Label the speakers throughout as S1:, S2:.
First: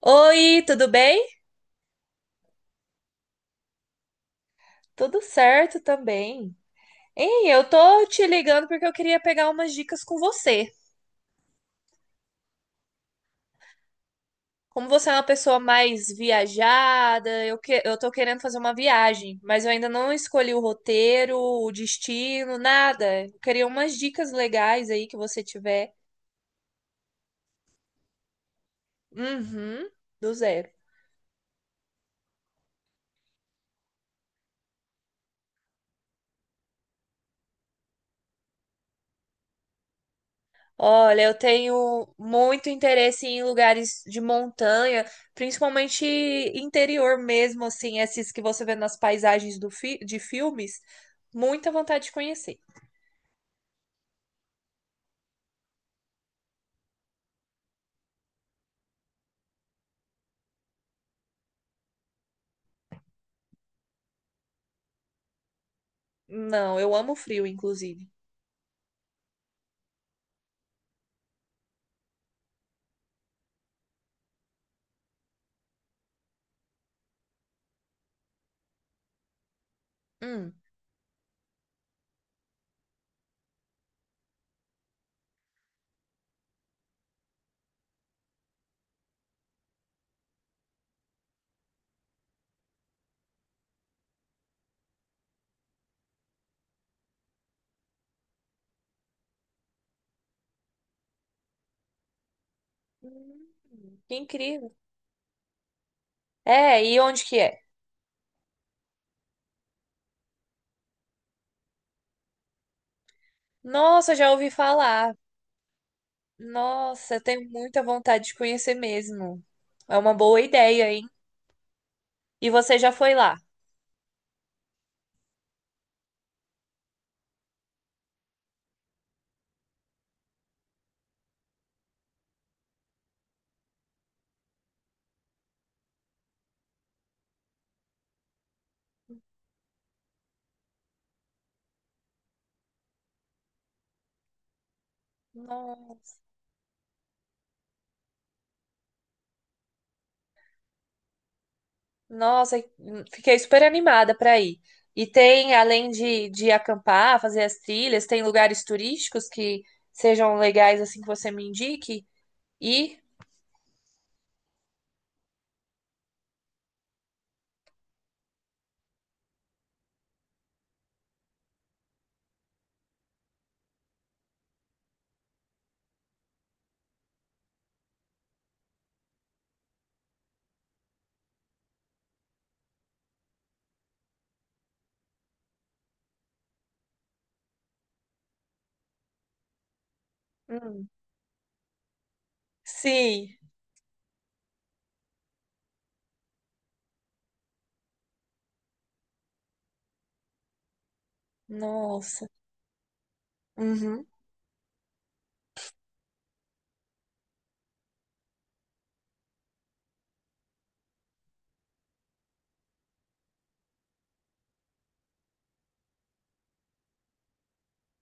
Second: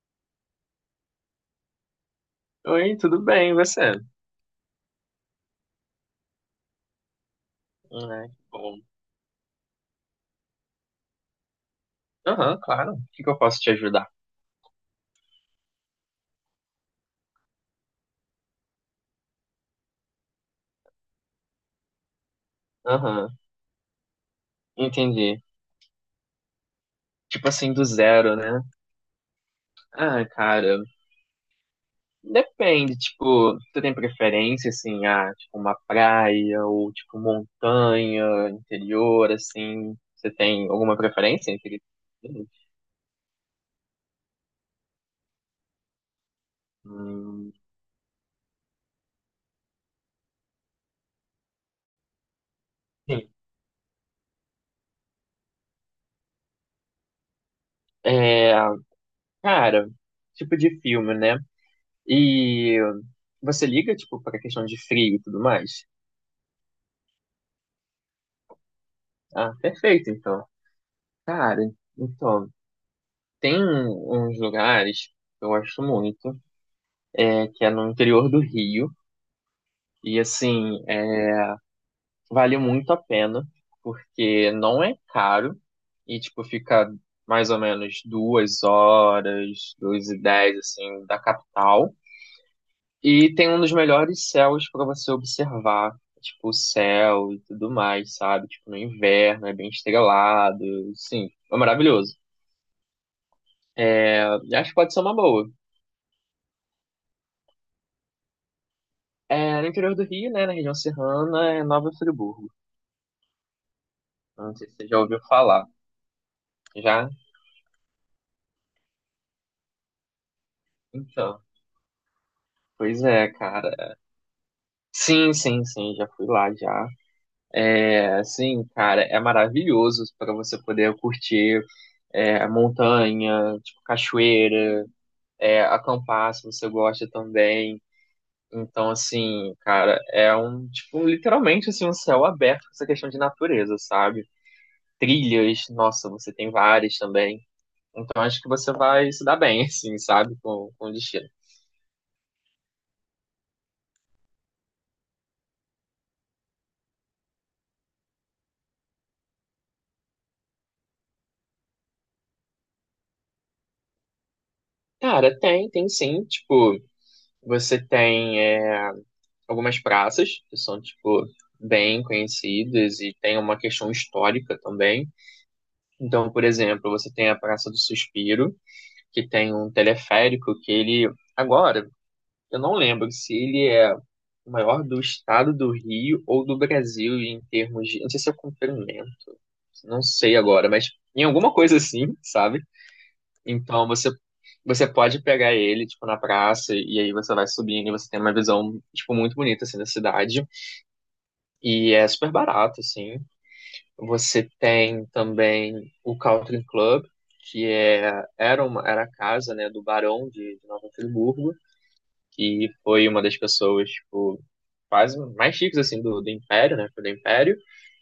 S1: Oi, tudo bem?
S2: Oi, tudo bem, e você?
S1: Tudo certo também. Ei, eu tô te
S2: Né?
S1: ligando
S2: Bom.
S1: porque eu queria pegar umas dicas com você.
S2: Aham, claro. O que que eu posso te ajudar?
S1: Como você é uma pessoa mais viajada, eu tô querendo fazer uma viagem, mas eu ainda não escolhi o roteiro, o destino, nada.
S2: Aham,
S1: Eu queria umas dicas legais aí que
S2: entendi.
S1: você tiver.
S2: Tipo assim, do zero, né?
S1: Uhum,
S2: Ah,
S1: do zero.
S2: cara, depende, tipo, tu tem preferência, assim, ah, tipo, uma praia ou, tipo, montanha, interior, assim, você tem alguma
S1: Olha, eu
S2: preferência entre...
S1: tenho muito interesse em lugares de montanha, principalmente interior
S2: Hum,
S1: mesmo, assim, esses que você vê nas paisagens de filmes. Muita vontade de conhecer.
S2: sim. É, cara, tipo de filme, né? E você liga, tipo, pra questão de frio e tudo mais?
S1: Não, eu amo frio, inclusive.
S2: Ah, perfeito, então. Cara, então, uns lugares que eu gosto muito, é, que é no interior do Rio, e
S1: Hum.
S2: assim, é, vale muito a pena, porque não é caro, e tipo, fica mais ou menos duas horas, duas e dez, assim, da capital, e tem um dos melhores céus para você observar, tipo, o céu e tudo mais, sabe? Tipo, no inverno, é bem estrelado, sim, é maravilhoso.
S1: Hum, que
S2: Eu acho
S1: incrível.
S2: que pode ser uma boa.
S1: É, e onde que é?
S2: É, no interior do Rio, né, na região serrana, é Nova Friburgo.
S1: Nossa, já ouvi
S2: Não sei se você já
S1: falar.
S2: ouviu falar. Já?
S1: Nossa, eu tenho muita vontade de conhecer mesmo. É uma boa ideia, hein?
S2: Então.
S1: E você já
S2: Pois
S1: foi
S2: é,
S1: lá?
S2: cara. Sim, sim, sim, já fui lá já. É, sim, cara, é maravilhoso para você poder curtir é, montanha, tipo cachoeira, é, acampar se você gosta também. Então, assim, cara, é um, tipo, literalmente assim, um céu aberto com essa questão de natureza, sabe? Trilhas, nossa,
S1: Nossa.
S2: você tem várias também. Então acho que você vai se dar bem, assim, sabe, com o destino.
S1: Nossa, fiquei super animada para ir. E tem, além de acampar, fazer as trilhas, tem lugares turísticos que sejam legais assim que você me indique. E
S2: Cara, tem, tem sim. Tipo, você tem é, algumas praças que são, tipo, bem conhecidas e tem uma questão histórica também. Então, por exemplo, você tem a Praça do Suspiro, que tem um teleférico que ele. Agora, eu não lembro se ele é o maior do estado do Rio ou do Brasil em termos de. Não sei se é comprimento, não sei agora,
S1: hum.
S2: mas em alguma coisa assim, sabe?
S1: Sim,
S2: Então você pode pegar ele, tipo, na praça, e aí você vai subindo e você tem uma visão, tipo, muito bonita, assim, da cidade. E é
S1: nossa.
S2: super barato, assim.
S1: Uhum.
S2: Você tem também o Country Club, que é, era, uma, era a casa, né, do barão de Nova Friburgo, que foi uma das pessoas, tipo, quase mais chiques, assim, do, do Império, né, do Império.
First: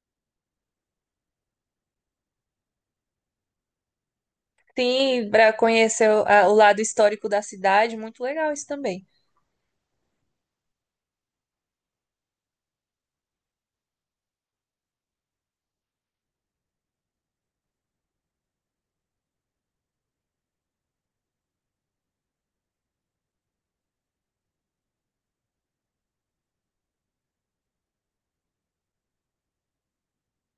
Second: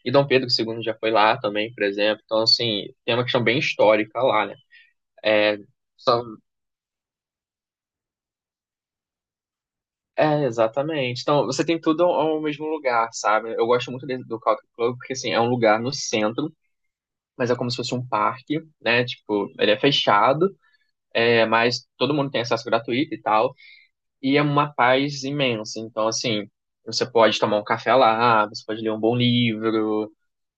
S2: E Dom Pedro II já foi lá também, por exemplo. Então, assim, tem uma questão bem histórica lá, né?
S1: Sim, para
S2: É,
S1: conhecer
S2: só
S1: o lado histórico da cidade, muito legal isso também.
S2: é, exatamente. Então, você tem tudo ao mesmo lugar, sabe? Eu gosto muito de- do Country Club porque, assim, é um lugar no centro, mas é como se fosse um parque, né? Tipo, ele é fechado, é, mas todo mundo tem acesso gratuito e tal. E é uma paz imensa. Então, assim, você pode tomar um café lá, você pode ler um bom livro,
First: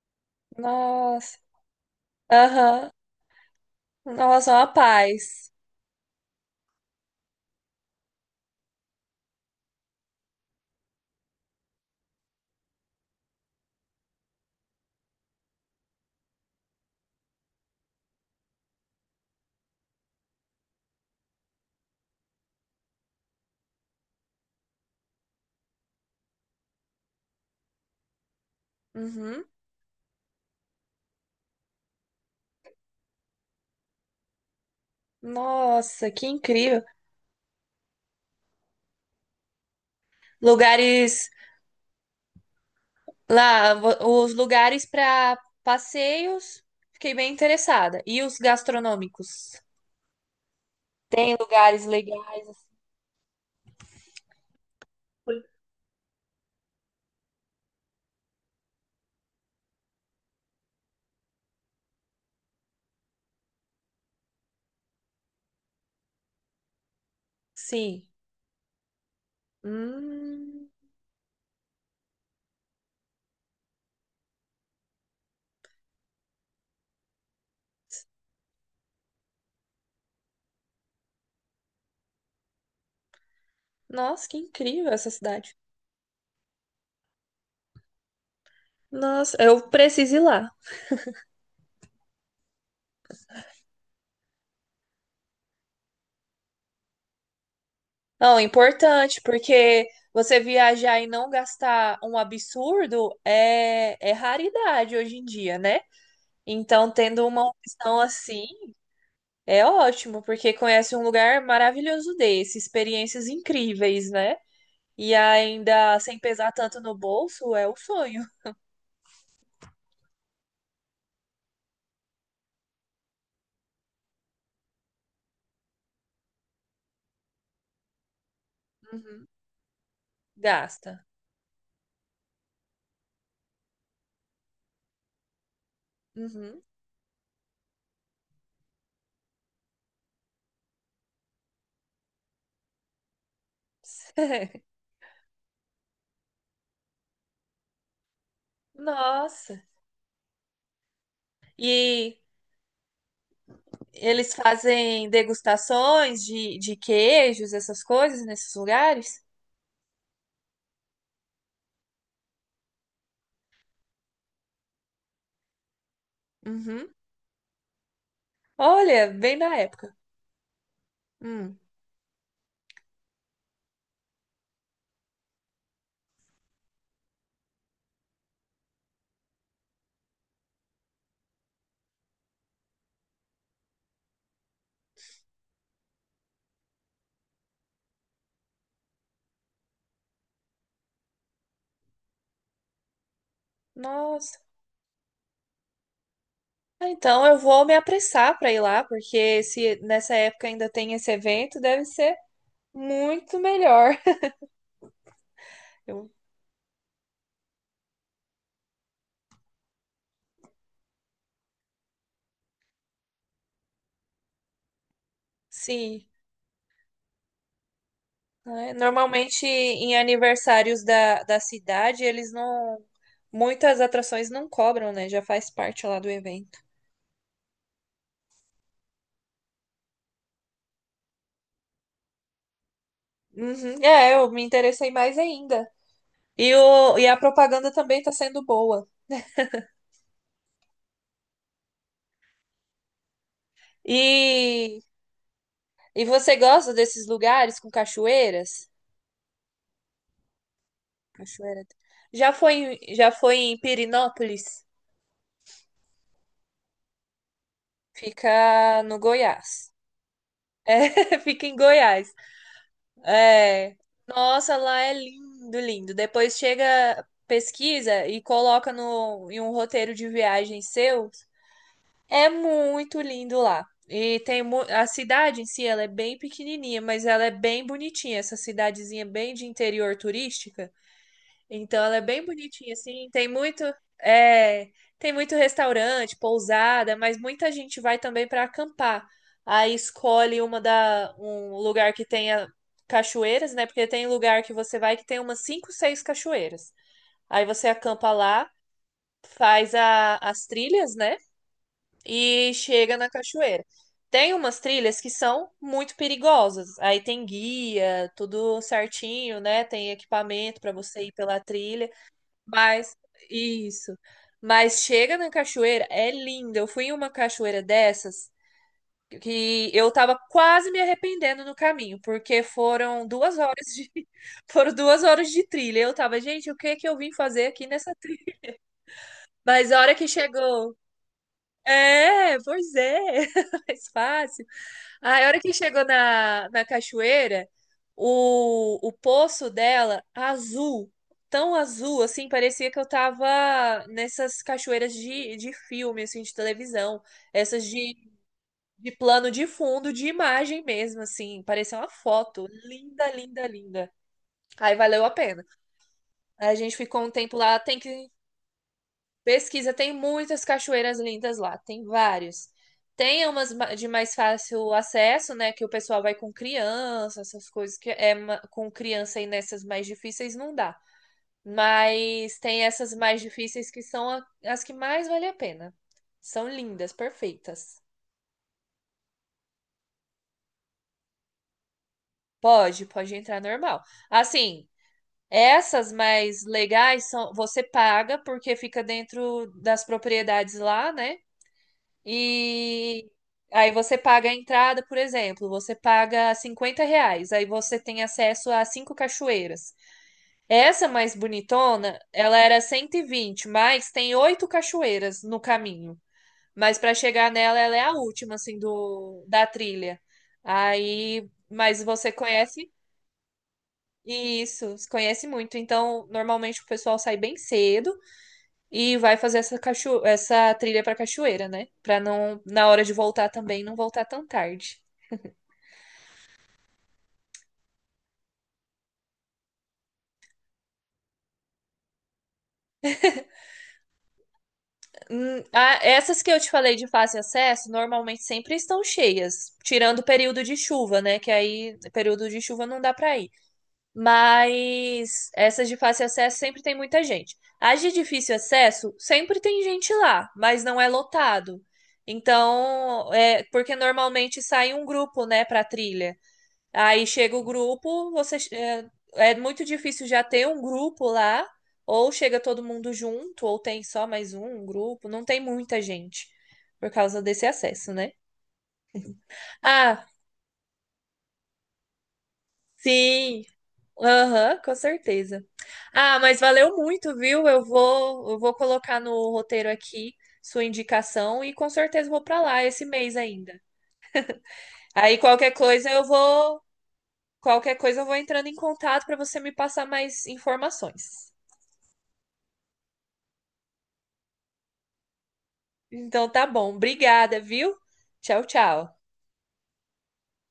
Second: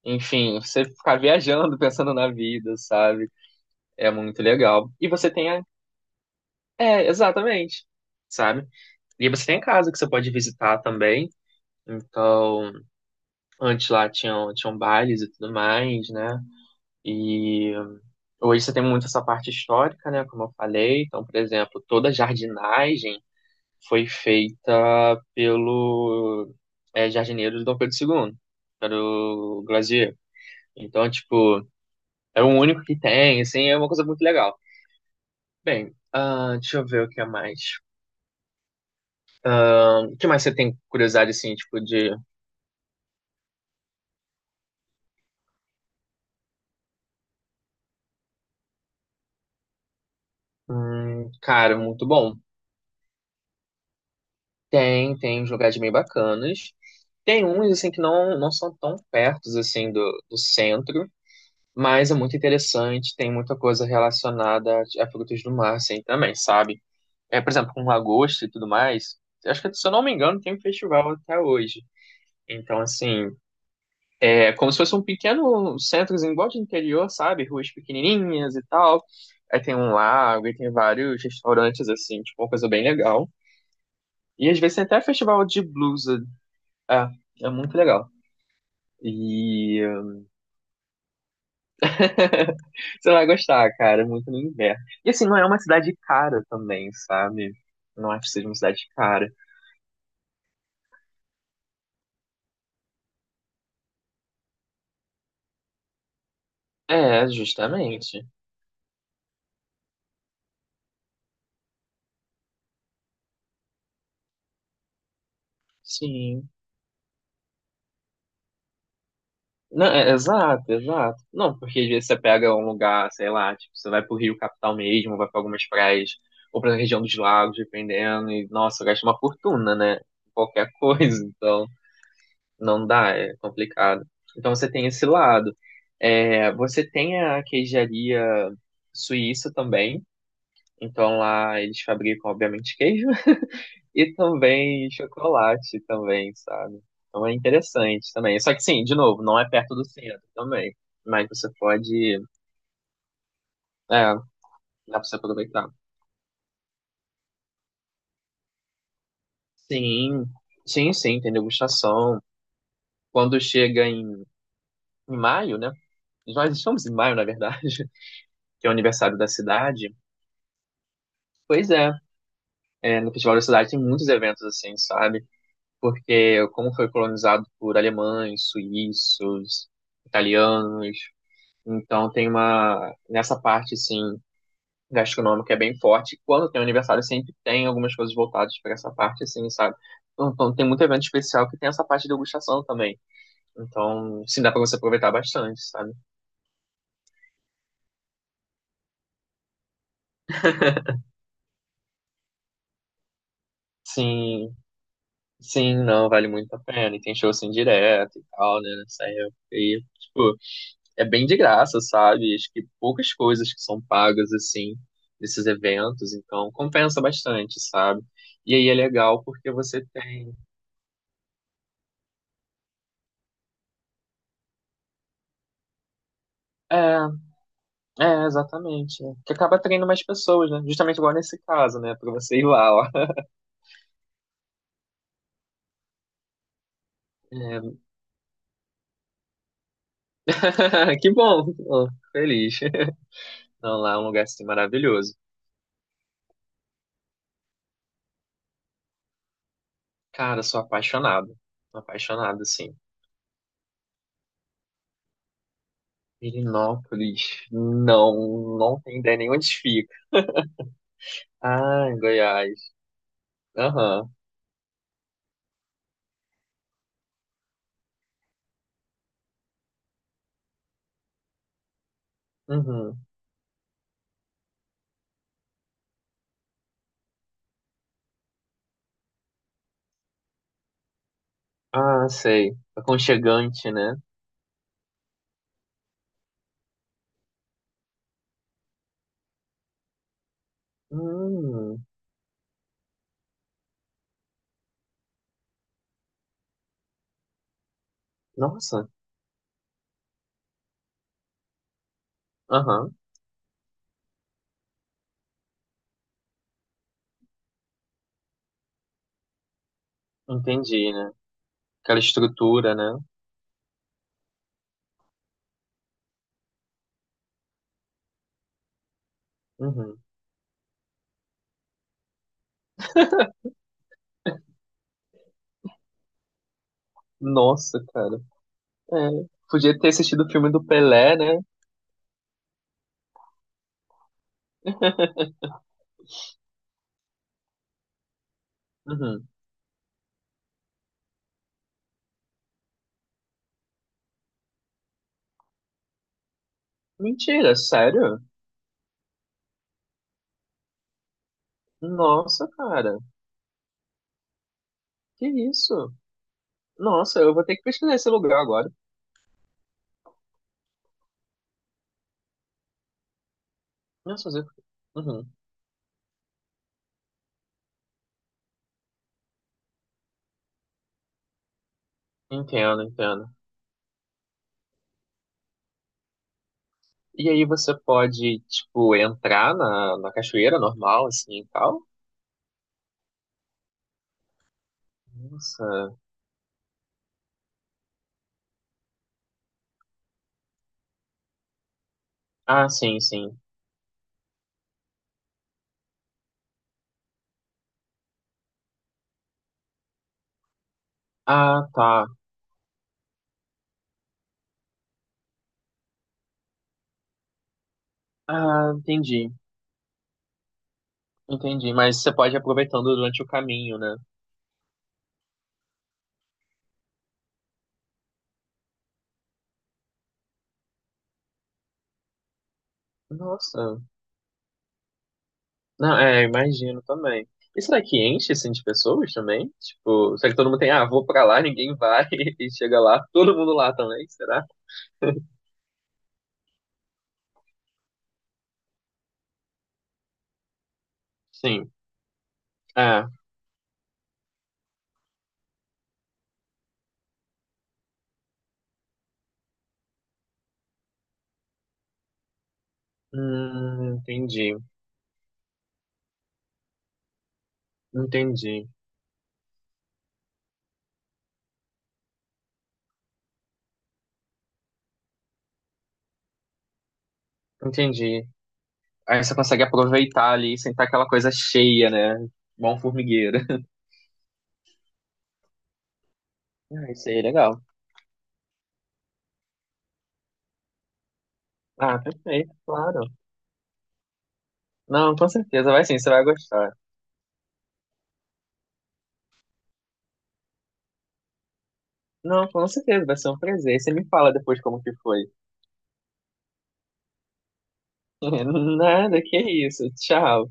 S2: enfim, você ficar
S1: Nossa,
S2: viajando, pensando na vida,
S1: aham.
S2: sabe? É
S1: Em
S2: muito
S1: relação à
S2: legal. E você
S1: paz.
S2: tem a... É, exatamente, sabe? E você tem a casa que você pode visitar também. Então... Antes lá tinham bailes e tudo mais, né? E hoje você tem muito essa parte histórica, né? Como eu falei. Então, por exemplo, toda a jardinagem foi feita pelo é, jardineiro de Dom Pedro II, era
S1: Uhum.
S2: o Glazier. Então, tipo, é o único que tem, assim, é uma coisa muito legal. Bem,
S1: Nossa, que
S2: ah, deixa
S1: incrível.
S2: eu ver o que é mais. Ah, o que mais você tem
S1: Lugares
S2: curiosidade, assim, tipo, de.
S1: lá, os lugares para passeios, fiquei bem interessada. E os gastronômicos? Tem
S2: Cara,
S1: lugares
S2: muito bom.
S1: legais?
S2: Tem, tem uns lugares bem bacanas. Tem uns, assim, que não, não são tão pertos, assim, do, do centro, mas é muito interessante, tem muita coisa relacionada a frutos do mar, assim, também, sabe? É, por exemplo, com
S1: Sim.
S2: lagosta e tudo mais, acho que, se eu não me engano, tem um
S1: Hum,
S2: festival até hoje. Então, assim, é como se fosse um pequeno centrozinho, igual de interior, sabe? Ruas pequenininhas e tal. Aí tem um lago, e tem vários restaurantes, assim, tipo, uma coisa bem legal.
S1: nossa, que
S2: E às vezes tem
S1: incrível
S2: até
S1: essa
S2: festival
S1: cidade.
S2: de blues. É, é muito legal.
S1: Nossa, eu
S2: E
S1: preciso ir lá.
S2: você vai gostar, cara, é muito no inverno. E assim, não é uma cidade cara também, sabe? Não acho que
S1: Não, é
S2: seja uma cidade
S1: importante,
S2: cara.
S1: porque você viajar e não gastar um absurdo é raridade hoje em dia, né? Então,
S2: É,
S1: tendo uma opção
S2: justamente.
S1: assim, é ótimo, porque conhece um lugar maravilhoso desse, experiências incríveis, né? E ainda sem
S2: Sim.
S1: pesar tanto no bolso, é o sonho.
S2: Não, é, exato, exato. Não, porque às vezes você pega um lugar, sei lá, tipo, você vai pro Rio Capital mesmo, vai pra algumas praias, ou pra região dos lagos, dependendo, e nossa, gasta uma
S1: Uhum.
S2: fortuna, né? Qualquer
S1: Gasta.
S2: coisa, então. Não dá, é complicado. Então você tem esse lado. É,
S1: Uhum.
S2: você tem a queijaria suíça também. Então lá eles fabricam, obviamente, queijo e também chocolate também, sabe? Então é interessante também. Só que sim, de novo, não é
S1: Nossa.
S2: perto do centro também. Mas você pode.
S1: E
S2: É,
S1: eles
S2: dá pra
S1: fazem
S2: você aproveitar.
S1: degustações de queijos, essas coisas, nesses lugares?
S2: Sim, sim, sim, tem degustação. Quando chega em maio, né? Nós estamos
S1: Uhum.
S2: em maio, na verdade, que é o
S1: Olha,
S2: aniversário da
S1: bem da época.
S2: cidade.
S1: Hum.
S2: Pois é, é, no Festival da Cidade tem muitos eventos assim, sabe? Porque como foi colonizado por alemães, suíços, italianos, então tem uma nessa parte assim gastronômica é bem forte. Quando tem aniversário sempre tem algumas coisas voltadas para essa parte assim, sabe? Então tem muito evento especial que tem essa parte de degustação também. Então,
S1: Nossa.
S2: sim, dá para você aproveitar bastante, sabe?
S1: Ah, então eu vou me apressar para ir lá, porque se nessa época ainda tem esse evento, deve ser muito melhor.
S2: Sim, sim, não,
S1: Eu-
S2: vale muito a pena. E tem show assim direto e tal, né? Nessa época. E, tipo, é bem de graça, sabe? Acho que poucas coisas que são pagas assim nesses
S1: sim.
S2: eventos, então compensa bastante, sabe? E aí
S1: Né?
S2: é legal
S1: Normalmente
S2: porque você
S1: em
S2: tem.
S1: aniversários da cidade, eles não. Muitas atrações não cobram, né? Já faz parte lá do evento.
S2: É, é, exatamente, né? Que acaba atraindo mais pessoas, né? Justamente igual nesse caso, né? Pra você ir lá, ó.
S1: Uhum, é, eu me interessei mais ainda. E a propaganda também está sendo boa.
S2: É, que bom! Tô feliz. Não, lá é um lugar assim
S1: E,
S2: maravilhoso.
S1: e você gosta desses lugares com cachoeiras?
S2: Cara, sou apaixonado.
S1: Cachoeira.
S2: Sou
S1: Já
S2: apaixonado,
S1: foi,
S2: assim.
S1: já foi em Pirinópolis?
S2: Pirinópolis. Não, não
S1: Fica no
S2: tem ideia nem onde
S1: Goiás.
S2: fica.
S1: É, fica em
S2: Ah, em
S1: Goiás.
S2: Goiás.
S1: É.
S2: Aham.
S1: Nossa, lá é lindo, lindo. Depois chega, pesquisa e coloca no, em um roteiro de viagem seu. É muito
S2: Uhum.
S1: lindo lá. E tem a cidade em si, ela é bem pequenininha, mas ela é bem bonitinha. Essa cidadezinha bem de interior turística. Então ela é
S2: Ah,
S1: bem
S2: sei.
S1: bonitinha, assim.
S2: Aconchegante, né?
S1: É, tem muito restaurante, pousada, mas muita gente vai também para acampar. Aí escolhe um
S2: Hum,
S1: lugar que tenha cachoeiras, né? Porque tem lugar que você vai que tem umas cinco, seis cachoeiras. Aí você acampa lá,
S2: nossa.
S1: faz as trilhas, né? E
S2: Aham,
S1: chega na cachoeira. Tem umas trilhas que são muito perigosas. Aí tem guia, tudo certinho, né? Tem equipamento para
S2: entendi,
S1: você
S2: né?
S1: ir pela trilha.
S2: Aquela estrutura,
S1: Mas,
S2: né?
S1: isso. Mas chega na cachoeira, é linda. Eu fui em uma cachoeira dessas que eu
S2: Uhum.
S1: tava quase me arrependendo no caminho, porque foram 2 horas foram 2 horas de trilha. Eu tava, gente, o que que eu vim fazer aqui
S2: Nossa,
S1: nessa
S2: cara.
S1: trilha?
S2: É,
S1: Mas
S2: podia
S1: a
S2: ter
S1: hora que
S2: assistido o filme do
S1: chegou,
S2: Pelé, né?
S1: é, pois é, mais fácil. Aí, a hora que chegou na cachoeira, o
S2: Uhum.
S1: poço dela, azul, tão azul, assim, parecia que eu tava nessas cachoeiras de filme, assim, de televisão.
S2: Mentira,
S1: Essas de,
S2: sério?
S1: de plano de fundo, de imagem mesmo, assim. Parecia uma foto.
S2: Nossa, cara.
S1: Linda, linda, linda. Aí valeu a
S2: Que
S1: pena.
S2: isso?
S1: Aí a gente ficou um
S2: Nossa, eu
S1: tempo
S2: vou ter
S1: lá,
S2: que
S1: tem
S2: pesquisar esse
S1: que
S2: lugar agora.
S1: pesquisa, tem muitas cachoeiras lindas lá, tem vários. Tem umas de mais
S2: Nossa, mas eu-
S1: fácil
S2: uhum.
S1: acesso, né? Que o pessoal vai com criança, essas coisas que é com criança e nessas mais difíceis não dá. Mas tem
S2: Entendo,
S1: essas mais
S2: entendo.
S1: difíceis que são as que mais vale a pena. São lindas,
S2: E aí você
S1: perfeitas.
S2: pode, tipo, entrar na, na cachoeira normal, assim, e tal?
S1: Pode, pode entrar normal. Assim, essas
S2: Nossa.
S1: mais legais são, você paga porque fica dentro das propriedades lá, né?
S2: Ah, sim,
S1: E
S2: sim.
S1: aí você paga a entrada, por exemplo, você paga R$ 50, aí você tem acesso a cinco cachoeiras. Essa mais
S2: Ah,
S1: bonitona,
S2: tá.
S1: ela era 120, mas tem oito cachoeiras no caminho. Mas para chegar nela, ela é a última, assim,
S2: Ah, entendi.
S1: da trilha. Aí,
S2: Entendi.
S1: mas
S2: Mas
S1: você
S2: você pode ir
S1: conhece
S2: aproveitando durante o caminho, né?
S1: isso, conhece muito. Então, normalmente o pessoal sai bem cedo e vai fazer essa, cacho... essa trilha pra cachoeira, né? Pra não, na hora de voltar também, não
S2: Nossa.
S1: voltar tão tarde.
S2: Não, é, imagino também. Isso daqui enche, assim, de pessoas também? Tipo, será que todo mundo tem, ah, vou pra lá, ninguém vai e chega lá, todo mundo lá também, será?
S1: Essas que eu te falei de fácil acesso, normalmente sempre estão cheias, tirando o período de chuva, né? Que
S2: Sim.
S1: aí, período de chuva não dá
S2: É.
S1: pra ir. Mas essas de fácil acesso sempre tem muita gente. As de difícil acesso, sempre tem gente lá, mas não é lotado. Então, é porque normalmente
S2: Entendi.
S1: sai um grupo, né, pra trilha. Aí chega o grupo,
S2: Entendi.
S1: é muito difícil já ter um grupo lá, ou chega todo mundo junto, ou tem só mais um grupo, não tem muita gente por causa desse acesso, né?
S2: Entendi. Aí você consegue
S1: Ah,
S2: aproveitar ali, sem estar aquela coisa cheia, né? Bom formigueiro.
S1: sim. Aham, com certeza. Ah, mas valeu
S2: Ah, isso
S1: muito,
S2: aí é
S1: viu?
S2: legal.
S1: Eu vou colocar no roteiro aqui sua indicação e com
S2: Ah,
S1: certeza vou para
S2: perfeito,
S1: lá esse
S2: claro.
S1: mês ainda.
S2: Não,
S1: Aí
S2: com
S1: qualquer
S2: certeza, vai
S1: coisa
S2: sim,
S1: eu
S2: você vai
S1: vou,
S2: gostar.
S1: qualquer coisa eu vou entrando em contato para você me passar mais informações.
S2: Não, com certeza, vai ser um prazer. Você me fala depois como que foi.
S1: Então tá bom. Obrigada, viu? Tchau, tchau.
S2: Nada, que isso. Tchau.